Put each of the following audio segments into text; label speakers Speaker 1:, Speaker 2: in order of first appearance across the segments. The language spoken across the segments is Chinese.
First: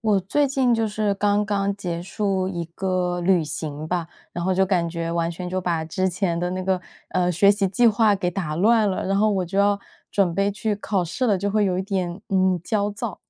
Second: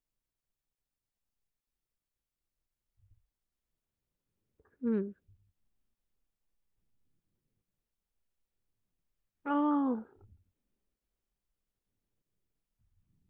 Speaker 1: 我最近就是刚刚结束一个旅行吧，然后就感觉
Speaker 2: 嗯，
Speaker 1: 完全就把之前的那个学习计划给打乱了，然后我就要
Speaker 2: 哦，
Speaker 1: 准备去考试了，就会有一点焦躁，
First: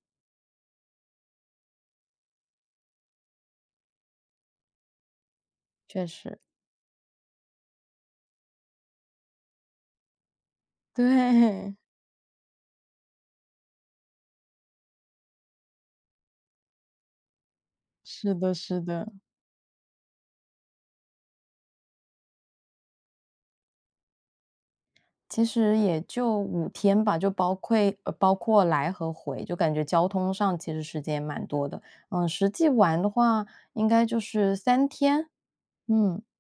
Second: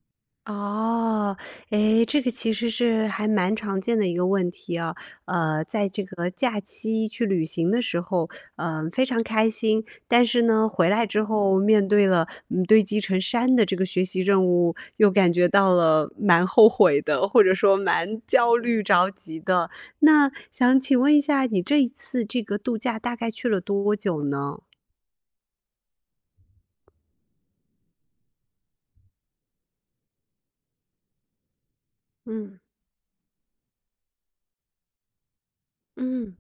Speaker 2: 哦，诶，这个其实是还蛮常见的一个问题啊。在这
Speaker 1: 确
Speaker 2: 个
Speaker 1: 实，
Speaker 2: 假期去旅行的时候，非常开心，但是呢，回来之后
Speaker 1: 对，
Speaker 2: 面对了堆积成山的这个学习任务，又感觉到了蛮后悔的，或者说 蛮
Speaker 1: 是的，
Speaker 2: 焦
Speaker 1: 是
Speaker 2: 虑着
Speaker 1: 的，
Speaker 2: 急的。那想请问一下，你这一次这个度假大概去了多久呢？
Speaker 1: 其实也就五天吧，就包括来和回，就感觉交通上其实时间也蛮多的，嗯，实
Speaker 2: 嗯
Speaker 1: 际玩的话应该就是三天，嗯，
Speaker 2: 嗯。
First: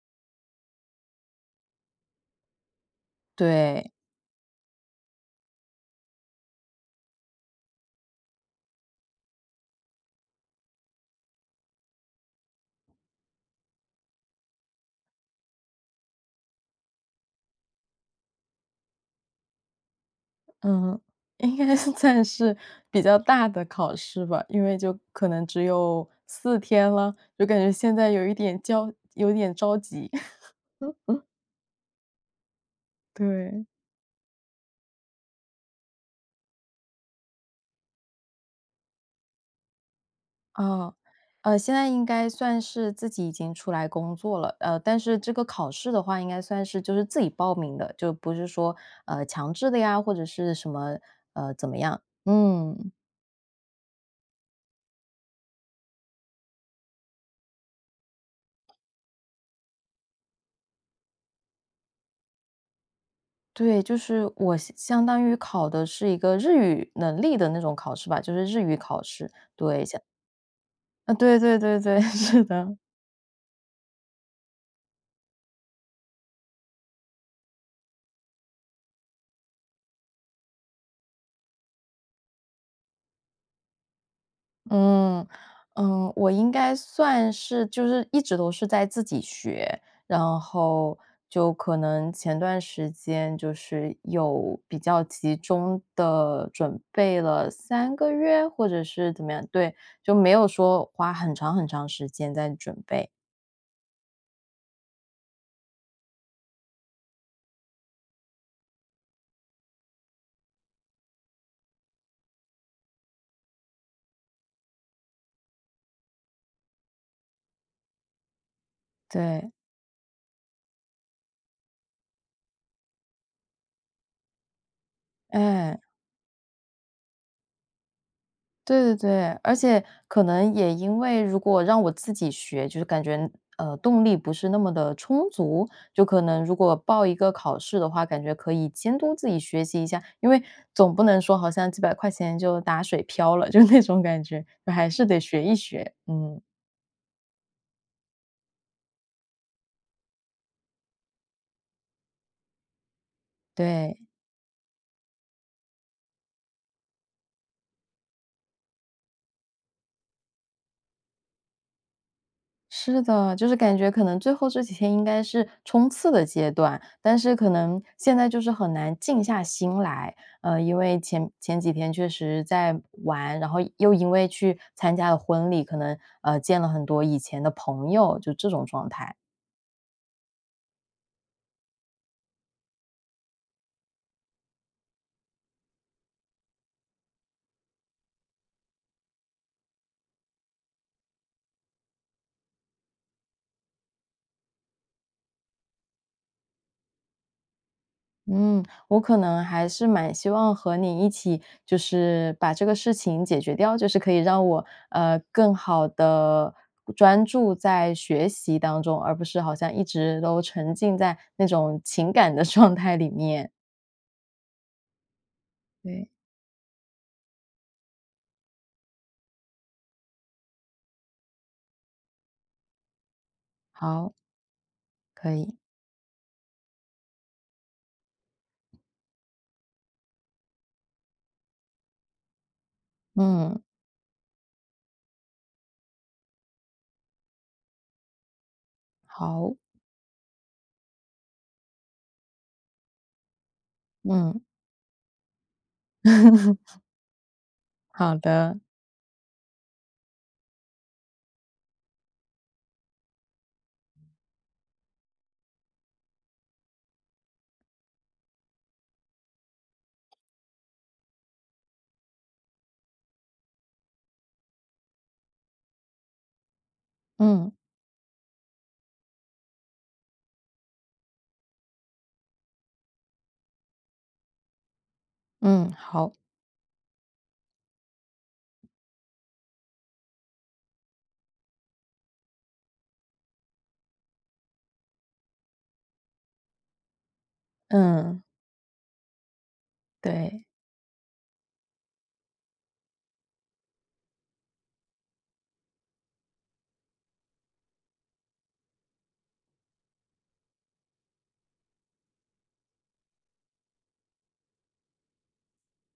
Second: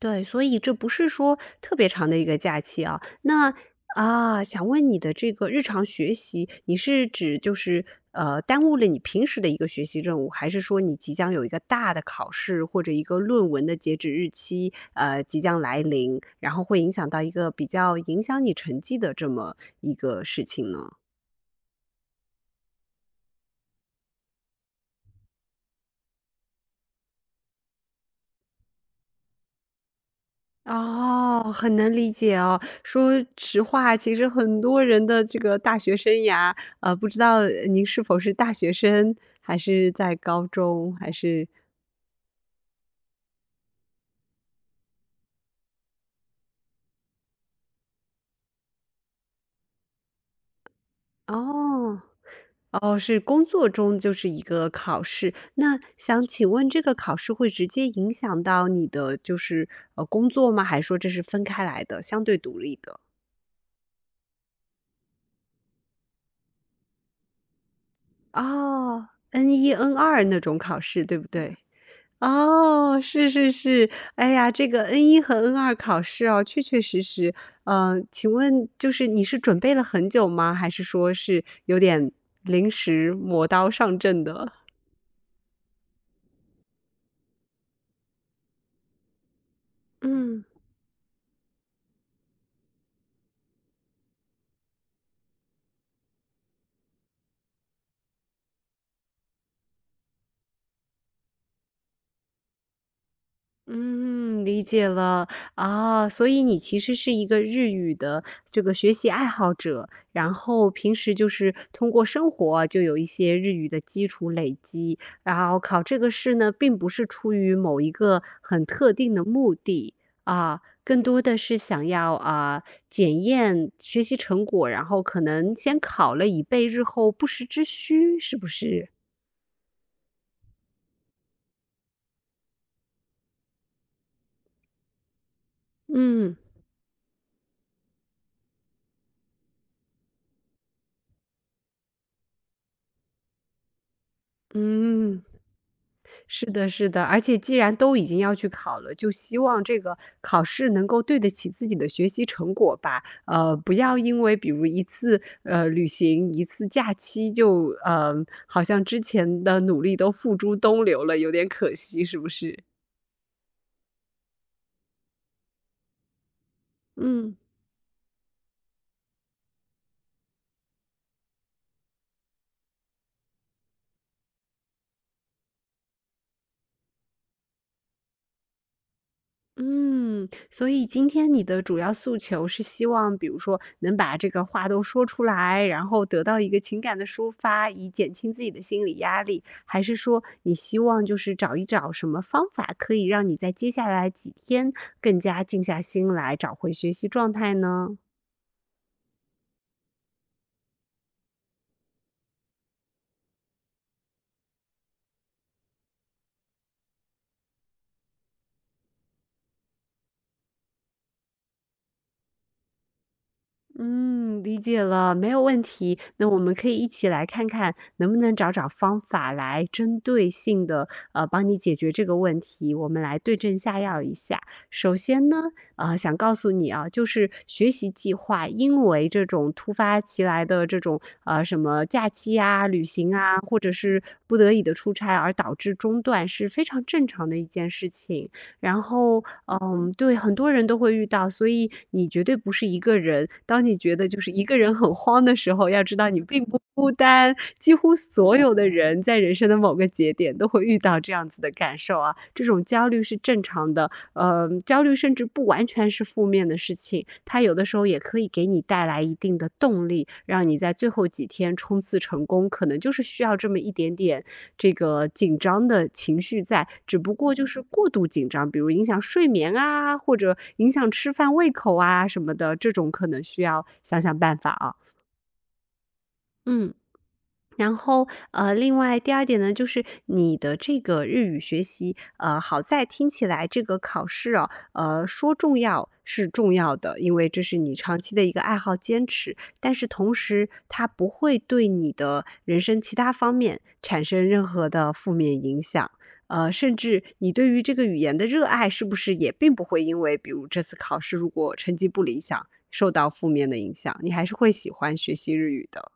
Speaker 2: 对，所以这不是说特别长的一个假期啊。那
Speaker 1: 对。
Speaker 2: 想问你的这个日常学习，你是指就是耽误了你平时的一个学习任务，还是说你即将有一个大的考试或者一个论文的截止日期即将来临，然后会影响到一个比较影响你成绩的这么一个事情呢？
Speaker 1: 嗯，应该是算是比较大的考试吧，因为就可能只有四天了，就感觉现在有一点有点着急。
Speaker 2: 哦，很能理解哦。说实
Speaker 1: 对。
Speaker 2: 话，其实很多人的这个大学生涯，不知道您是否是大学生，还是在高
Speaker 1: 啊，
Speaker 2: 中，还是。
Speaker 1: 现在应该算是自己已经出来工作了，呃，但是这个考试的话应该算是就是自己报名的，就不是说，强制的呀，或者是什么，怎么样。
Speaker 2: 哦
Speaker 1: 嗯，
Speaker 2: 哦，是工作中就是一个考试。那想请问，这个考试会直接影响到你的就是工作吗？还是说这是分开来的，相对独立的？
Speaker 1: 对，就是我相当于考的是一个日语能力的那种考试吧，就是日语考
Speaker 2: 哦
Speaker 1: 试。
Speaker 2: ，N 一、N 二那种考试，
Speaker 1: 啊，
Speaker 2: 对不
Speaker 1: 对
Speaker 2: 对？
Speaker 1: 对对对，是的，
Speaker 2: 哦，是是是。哎呀，这个 n 一和 n2考试哦，确确实实。嗯，请问就是你是准备了很久吗？还是说是有点临时磨刀上阵的？
Speaker 1: 嗯，嗯，我应该算是就是一直都是在自己学，然
Speaker 2: 嗯。
Speaker 1: 后就可能前段时间就是有比较集中的准备了三个月，或者是怎么样，对，就没有说花很长很长时间在准备，
Speaker 2: 嗯，理解了。啊，所以你其实是一个日语的这个学习爱好者，然后平时就是通过生活就有一些日语的基础累积，然后考这个试呢，并不是出于某一个很特定的
Speaker 1: 对，
Speaker 2: 目的，啊，更多的是想要，啊，检验学习成果，然后可能
Speaker 1: 哎。
Speaker 2: 先考了以备日后不时之需，是不
Speaker 1: 对
Speaker 2: 是？
Speaker 1: 对对，而且可能也因为如果让我自己学，就是感觉动力不是那么的充足，就可
Speaker 2: 嗯，
Speaker 1: 能如果报一个考试的话，感觉可以监督自己学习一下，因为总不能说好像几百块钱就打水漂了，就那种感觉，就还是得
Speaker 2: 嗯。
Speaker 1: 学一学。嗯，
Speaker 2: 是的，是的，而且既然都已经要去考了，就希望这个考试能够对得起自己的学习成果吧。不要
Speaker 1: 对。
Speaker 2: 因为比如一次旅行、一次假期就好像之前的努力都付诸东流了，有点可惜，是不是？
Speaker 1: 是的，就是感觉可能最后这几天应该是冲刺的阶段，但
Speaker 2: 嗯。
Speaker 1: 是可能现在就是很难静下心来，因为前几天确实在玩，然后又因为去参加了婚礼，可能见了很多以前的朋友，就这种状态。
Speaker 2: 嗯，所以今天你的主要诉求是希望，比如说能把这个话都说出来，然后得到一个情感的抒发，以减轻自己的心理压力，还是说你希望就是找一找什么方法可以让你在接下来几天更加静下心来，找回学习状态呢？
Speaker 1: 嗯，我可能还是蛮希望和你一起，就是把这个事情解决掉，就是可以让我更好的专注在学习当中，而不是好像一直都沉浸在那种情感的 状态里面。
Speaker 2: 嗯，理解了，没有问题。
Speaker 1: 对，
Speaker 2: 那我们可以一起来看看，能不能找找方法来针对性的，帮你解决这个问题。我们来对症下药一
Speaker 1: 好，
Speaker 2: 下。首先
Speaker 1: 可
Speaker 2: 呢，
Speaker 1: 以，
Speaker 2: 想告诉你啊，就是学习计划，因为这种突发奇来的这种什么假期啊、旅行啊，或
Speaker 1: 嗯，
Speaker 2: 者是不得已的出差而导致中断，是非常正常的一件事情。然后，
Speaker 1: 好，
Speaker 2: 嗯，对，很多人都会遇到，所以你绝对不是一个人。当你觉得就是
Speaker 1: 嗯，
Speaker 2: 一个人很慌的时候，要知道你并不 孤单，几乎
Speaker 1: 好
Speaker 2: 所有
Speaker 1: 的，
Speaker 2: 的人在人生的某个节点都会遇到这样子的感受啊，这种焦虑是正常的。焦虑甚至不完全是负面的事情，它有的时候也可以给你带来一定的动力，让你在最后几天冲刺成功。可能就是需要这么一点点这个紧张的情绪在，只不过就
Speaker 1: 嗯
Speaker 2: 是过度紧张，比如影响睡眠啊，或者影响吃饭胃口啊什么的，这种可能需要想想办法啊。
Speaker 1: 嗯，好，
Speaker 2: 嗯。然后，呃，另外第二点呢，就是你的这个日语学习，好在听起来这个考试哦，说重要是重要的，因为这是你长期
Speaker 1: 嗯，
Speaker 2: 的一个爱好坚持，但是同
Speaker 1: 对。
Speaker 2: 时它不会对你的人生其他方面产生任何的负面影响。甚至你对于这个语言的热爱，是不是也并不会因为，比如这次考试如果成绩不理想，受到负面的影响，你还是会喜欢学习日语的。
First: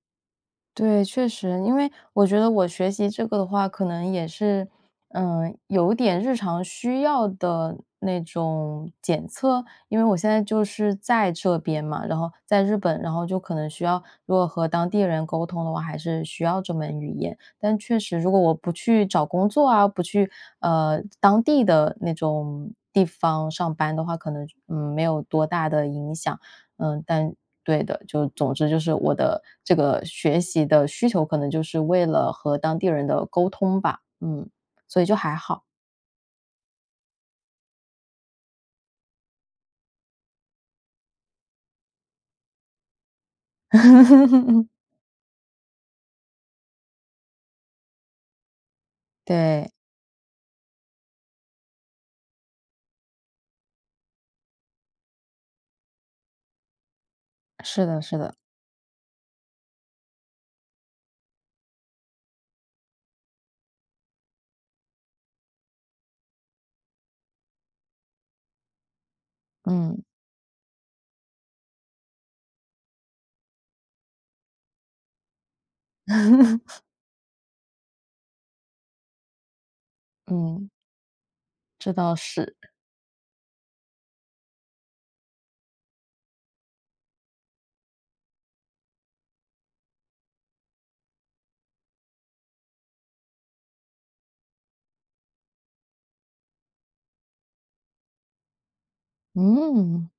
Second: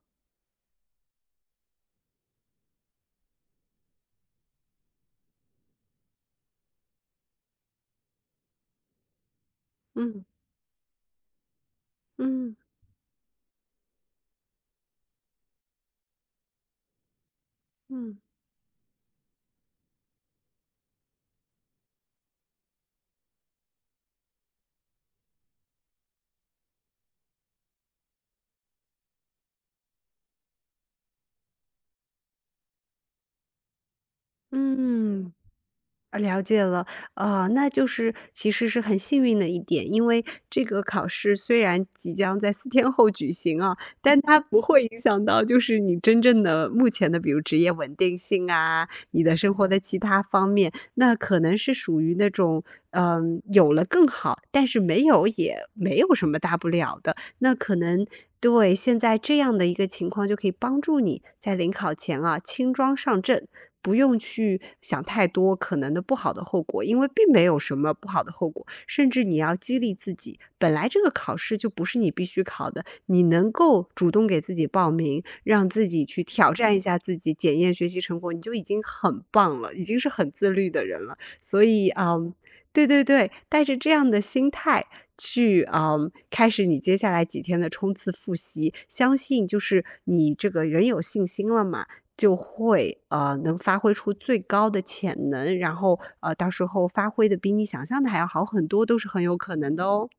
Speaker 1: 对，确实，因为我觉得我学习这个的话，可能也是，有点日常需要的那种检测。因为我
Speaker 2: 嗯
Speaker 1: 现在就是在这边嘛，然后
Speaker 2: 嗯。
Speaker 1: 在日本，然后就可能需要，如果和当地人沟通的话，还是需要这门语言。但确实，
Speaker 2: 嗯
Speaker 1: 如果我不去找工作啊，不去当地的那种地方上班的话，可能没有多大的影响。嗯，但对的，就总之就是我的这个学习的需求可能就是为了和当地人的沟通吧，嗯，所以就
Speaker 2: 嗯，
Speaker 1: 还好。
Speaker 2: 啊了解了。啊，那就是其实是很幸运的一点，因为这个考试虽然即将在4天后举行啊，但它不 会影响到就是你真正的目前的比如职业稳定性啊，你的生活
Speaker 1: 对，
Speaker 2: 的其他方面。那可能是属于那种，嗯，有了更好，但是没有也没有什么大不了的。那可
Speaker 1: 是的
Speaker 2: 能
Speaker 1: 是的，
Speaker 2: 对，现在这样的一个情况就可以帮助你在临考前啊轻装上阵，不用去想太多可能的不好的后果，因为并没有什么不好的后果。甚至你要激励
Speaker 1: 嗯
Speaker 2: 自己，本来这个考试就不是你必须考的，你能够主动给自己报名，让自己去挑战一 下自己，检验学习成果，你就已经很棒了，已经是很自律
Speaker 1: 嗯，
Speaker 2: 的人了。所以，
Speaker 1: 这倒
Speaker 2: 嗯，
Speaker 1: 是，
Speaker 2: 对对对，带着这样的心态去，嗯，开始你接下来几天的冲刺复习，相信就是你这个人有信心了嘛，就会，能发挥出最高的潜能，然后，到时候发挥的比你想象的还要好很多，都是很有可能的哦。
Speaker 1: 嗯，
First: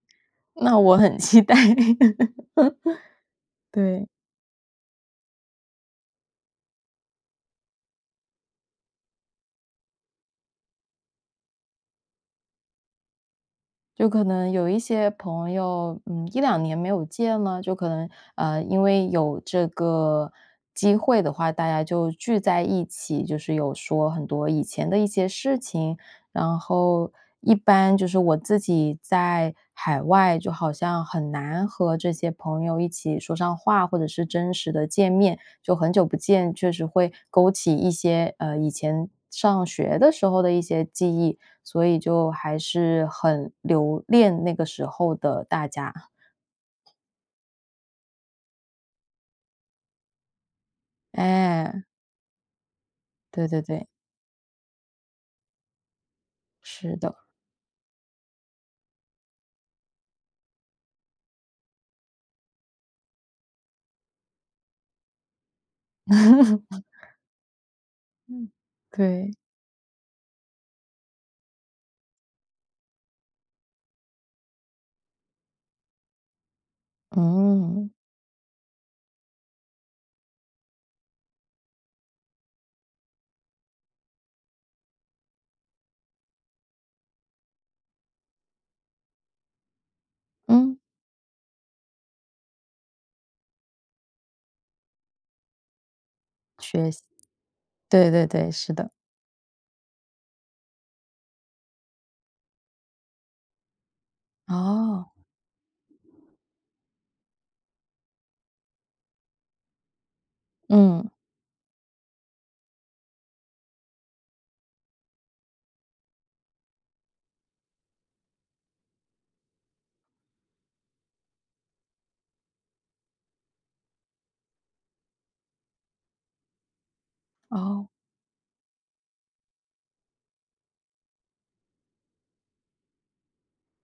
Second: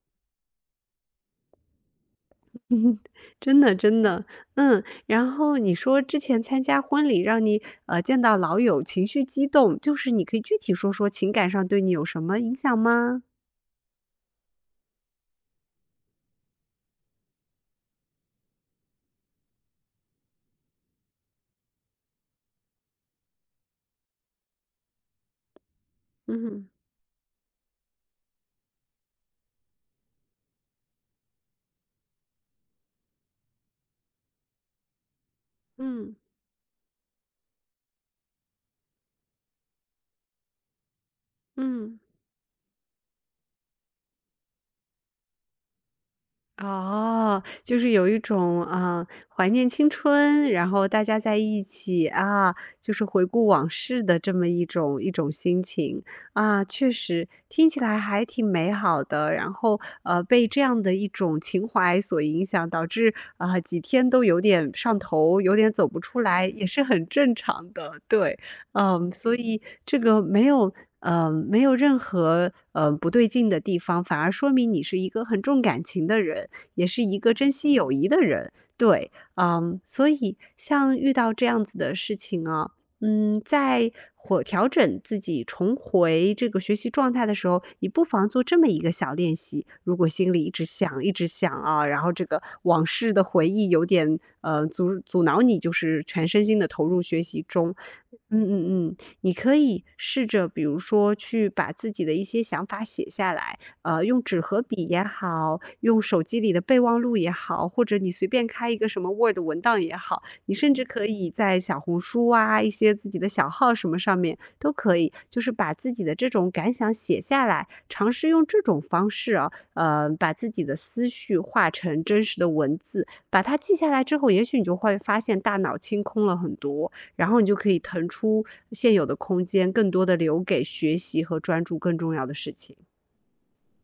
Speaker 1: 那我很期待。
Speaker 2: 真的真
Speaker 1: 对。
Speaker 2: 的，嗯。然后你说之前参加婚礼让你，见到老友情绪激动，就是你可以具体说说情感上对你有什么影响吗？
Speaker 1: 就可能有一些朋友，一两年没有见了，就可能，因为有这个机会的话，大家就聚在一起，就是有说很多以前的一些事情。然
Speaker 2: 嗯
Speaker 1: 后一般就是我自己在海外，就好像很难和这些朋友一起说上话，或者是真实的见面，就很久
Speaker 2: 嗯，
Speaker 1: 不见，确实会勾起一些，以前上学的时候的一些记忆。所
Speaker 2: 嗯。
Speaker 1: 以就还是很留恋那个时候的大家。
Speaker 2: 哦，就是有一种，啊，怀念青春，然后大家在一
Speaker 1: 哎，
Speaker 2: 起，啊，就是回顾
Speaker 1: 对对
Speaker 2: 往
Speaker 1: 对，
Speaker 2: 事的这么一种心情。啊，确
Speaker 1: 是的。
Speaker 2: 实听起来还挺美好的，然后，被这样的一种情怀所影响，导致，啊，几天都有点上头，有点走不出来，也是 很正常的，对。
Speaker 1: 嗯。
Speaker 2: 嗯，
Speaker 1: 对，
Speaker 2: 所以这个没有没有任何，不对劲的地方，反而说明你是一个很重感情的人。也是一个珍惜
Speaker 1: 嗯，
Speaker 2: 友谊的人。对，嗯，所以像遇到这样子的事情啊，调整自己重回这个学习状态的时候，你不妨做这么一个小练习。如果心里一直
Speaker 1: 嗯，
Speaker 2: 想，一直想啊，然后这个往事的回忆有点阻挠你，就是全身心的投
Speaker 1: 学
Speaker 2: 入
Speaker 1: 习，
Speaker 2: 学习中。
Speaker 1: 对对
Speaker 2: 嗯
Speaker 1: 对，是
Speaker 2: 嗯
Speaker 1: 的。
Speaker 2: 嗯，你可以试着，比如说去把自己的一些想法写下来，用纸和笔也
Speaker 1: 哦，
Speaker 2: 好，用手机里的备忘录也好，或者你随便开一个什么 Word 文档也好，你甚至可
Speaker 1: 嗯，
Speaker 2: 以在小红书啊，一些自己的小号什么上面都可以，就是把自己的这种感想写下来，尝试用这种方式啊，把自己的思绪化成真实的文字，把它记下来之后，也许你就会发现大脑清空了很多，然后你就可以
Speaker 1: 哦。
Speaker 2: 腾出现有的空间，更多的留给学习和专注更重要的事情。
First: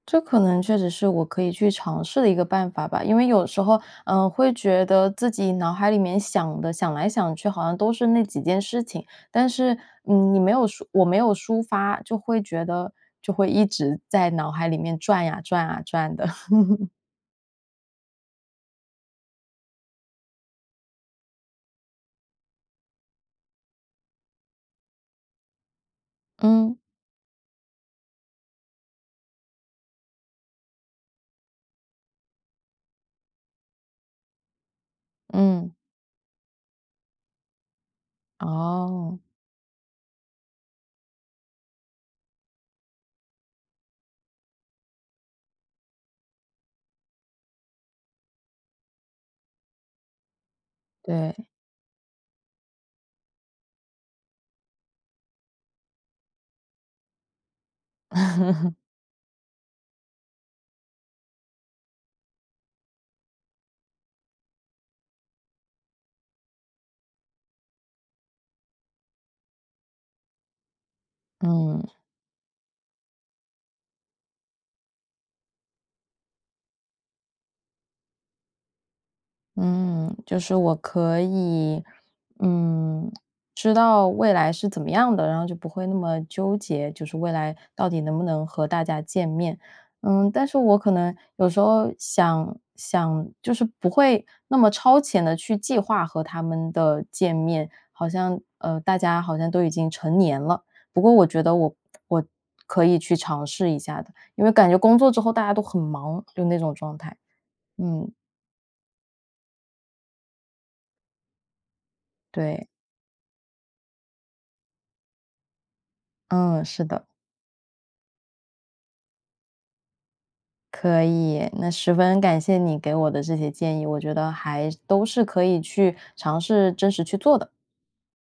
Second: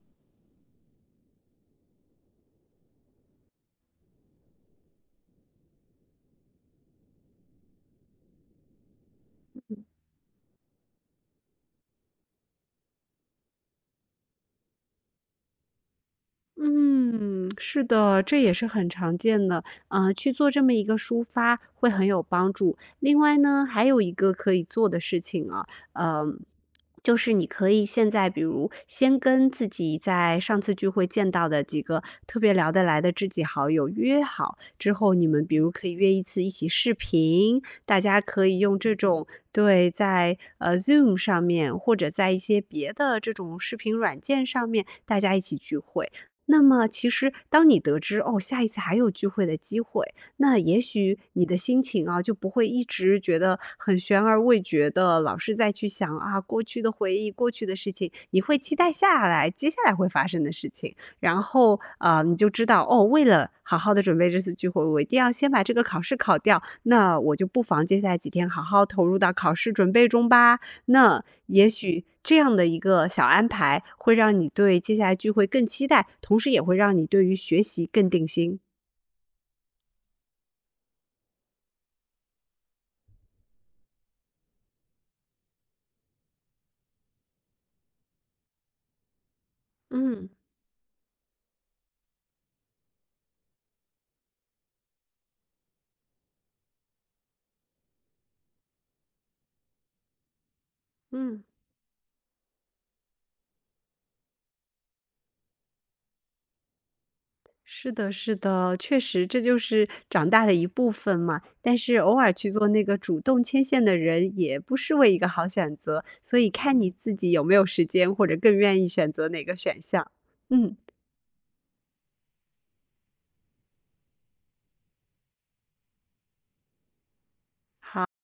Speaker 1: 这可能确实是我可以去尝试的一个办法吧，因为有时候，嗯，会觉得自己脑海里面想的想来想去，好像都是那几件事情，但是，你没有抒我没有抒发，就会觉得就会一直在脑海里面转呀转呀转的，
Speaker 2: 嗯，是的，这也是很常见的，去做这么一个抒发会很有帮助。另外呢，还有一个可以做的事情啊，呃，
Speaker 1: 嗯，
Speaker 2: 就是你可以现在比如先跟自己在上次聚会见到的几个特别聊得来的知己好友约好，之后你们比如
Speaker 1: 嗯，
Speaker 2: 可以约一次一起视频，大家可以用这
Speaker 1: 哦，
Speaker 2: 种对，在Zoom 上面，或者在一些别的这种视频软件上面，大家一起聚会。那么其实当你得知，哦，下一次还有聚会的机会，那也许
Speaker 1: 对，
Speaker 2: 你的心情啊，就不会一直觉得很悬而未决的，老是在去想啊，过去的回忆、过去的事情，你会期 待接下来会发生的事情。然后，啊，你就知道，哦，为了好好的准备这次聚会，我一定要先把这个考试考掉，那我就不妨接下来几天好好投入到考试准备中吧。那也
Speaker 1: 嗯。
Speaker 2: 许这样的一个小安排，会让你对接下来聚会更期待，同时也会让你对于学习更定心。
Speaker 1: 嗯，就是我可以，嗯，知道未来是怎么样的，然后就不会那么纠结，就是未来到底能不能和大家见面。
Speaker 2: 嗯
Speaker 1: 嗯，但是我可能有时候想想，就是不会那么超前的去计划和他们的见面，好像大家好像都已经成年了。不过我觉
Speaker 2: 嗯。
Speaker 1: 得我可以去尝试一下的，因为感觉工作之后大家都很忙，就那种状态。
Speaker 2: 是
Speaker 1: 嗯，
Speaker 2: 的，是的，确实，这就是长大的一部分嘛。但是偶尔去做
Speaker 1: 对，
Speaker 2: 那个主动牵线的人，也不失为一个好选择。所以
Speaker 1: 嗯，
Speaker 2: 看
Speaker 1: 是
Speaker 2: 你
Speaker 1: 的。
Speaker 2: 自己有没有时间，或者更愿意选择哪个选项。嗯。
Speaker 1: 可以，那十分感谢你给我的这些建议，我觉得还都是可以去尝试真实去做的。
Speaker 2: 好。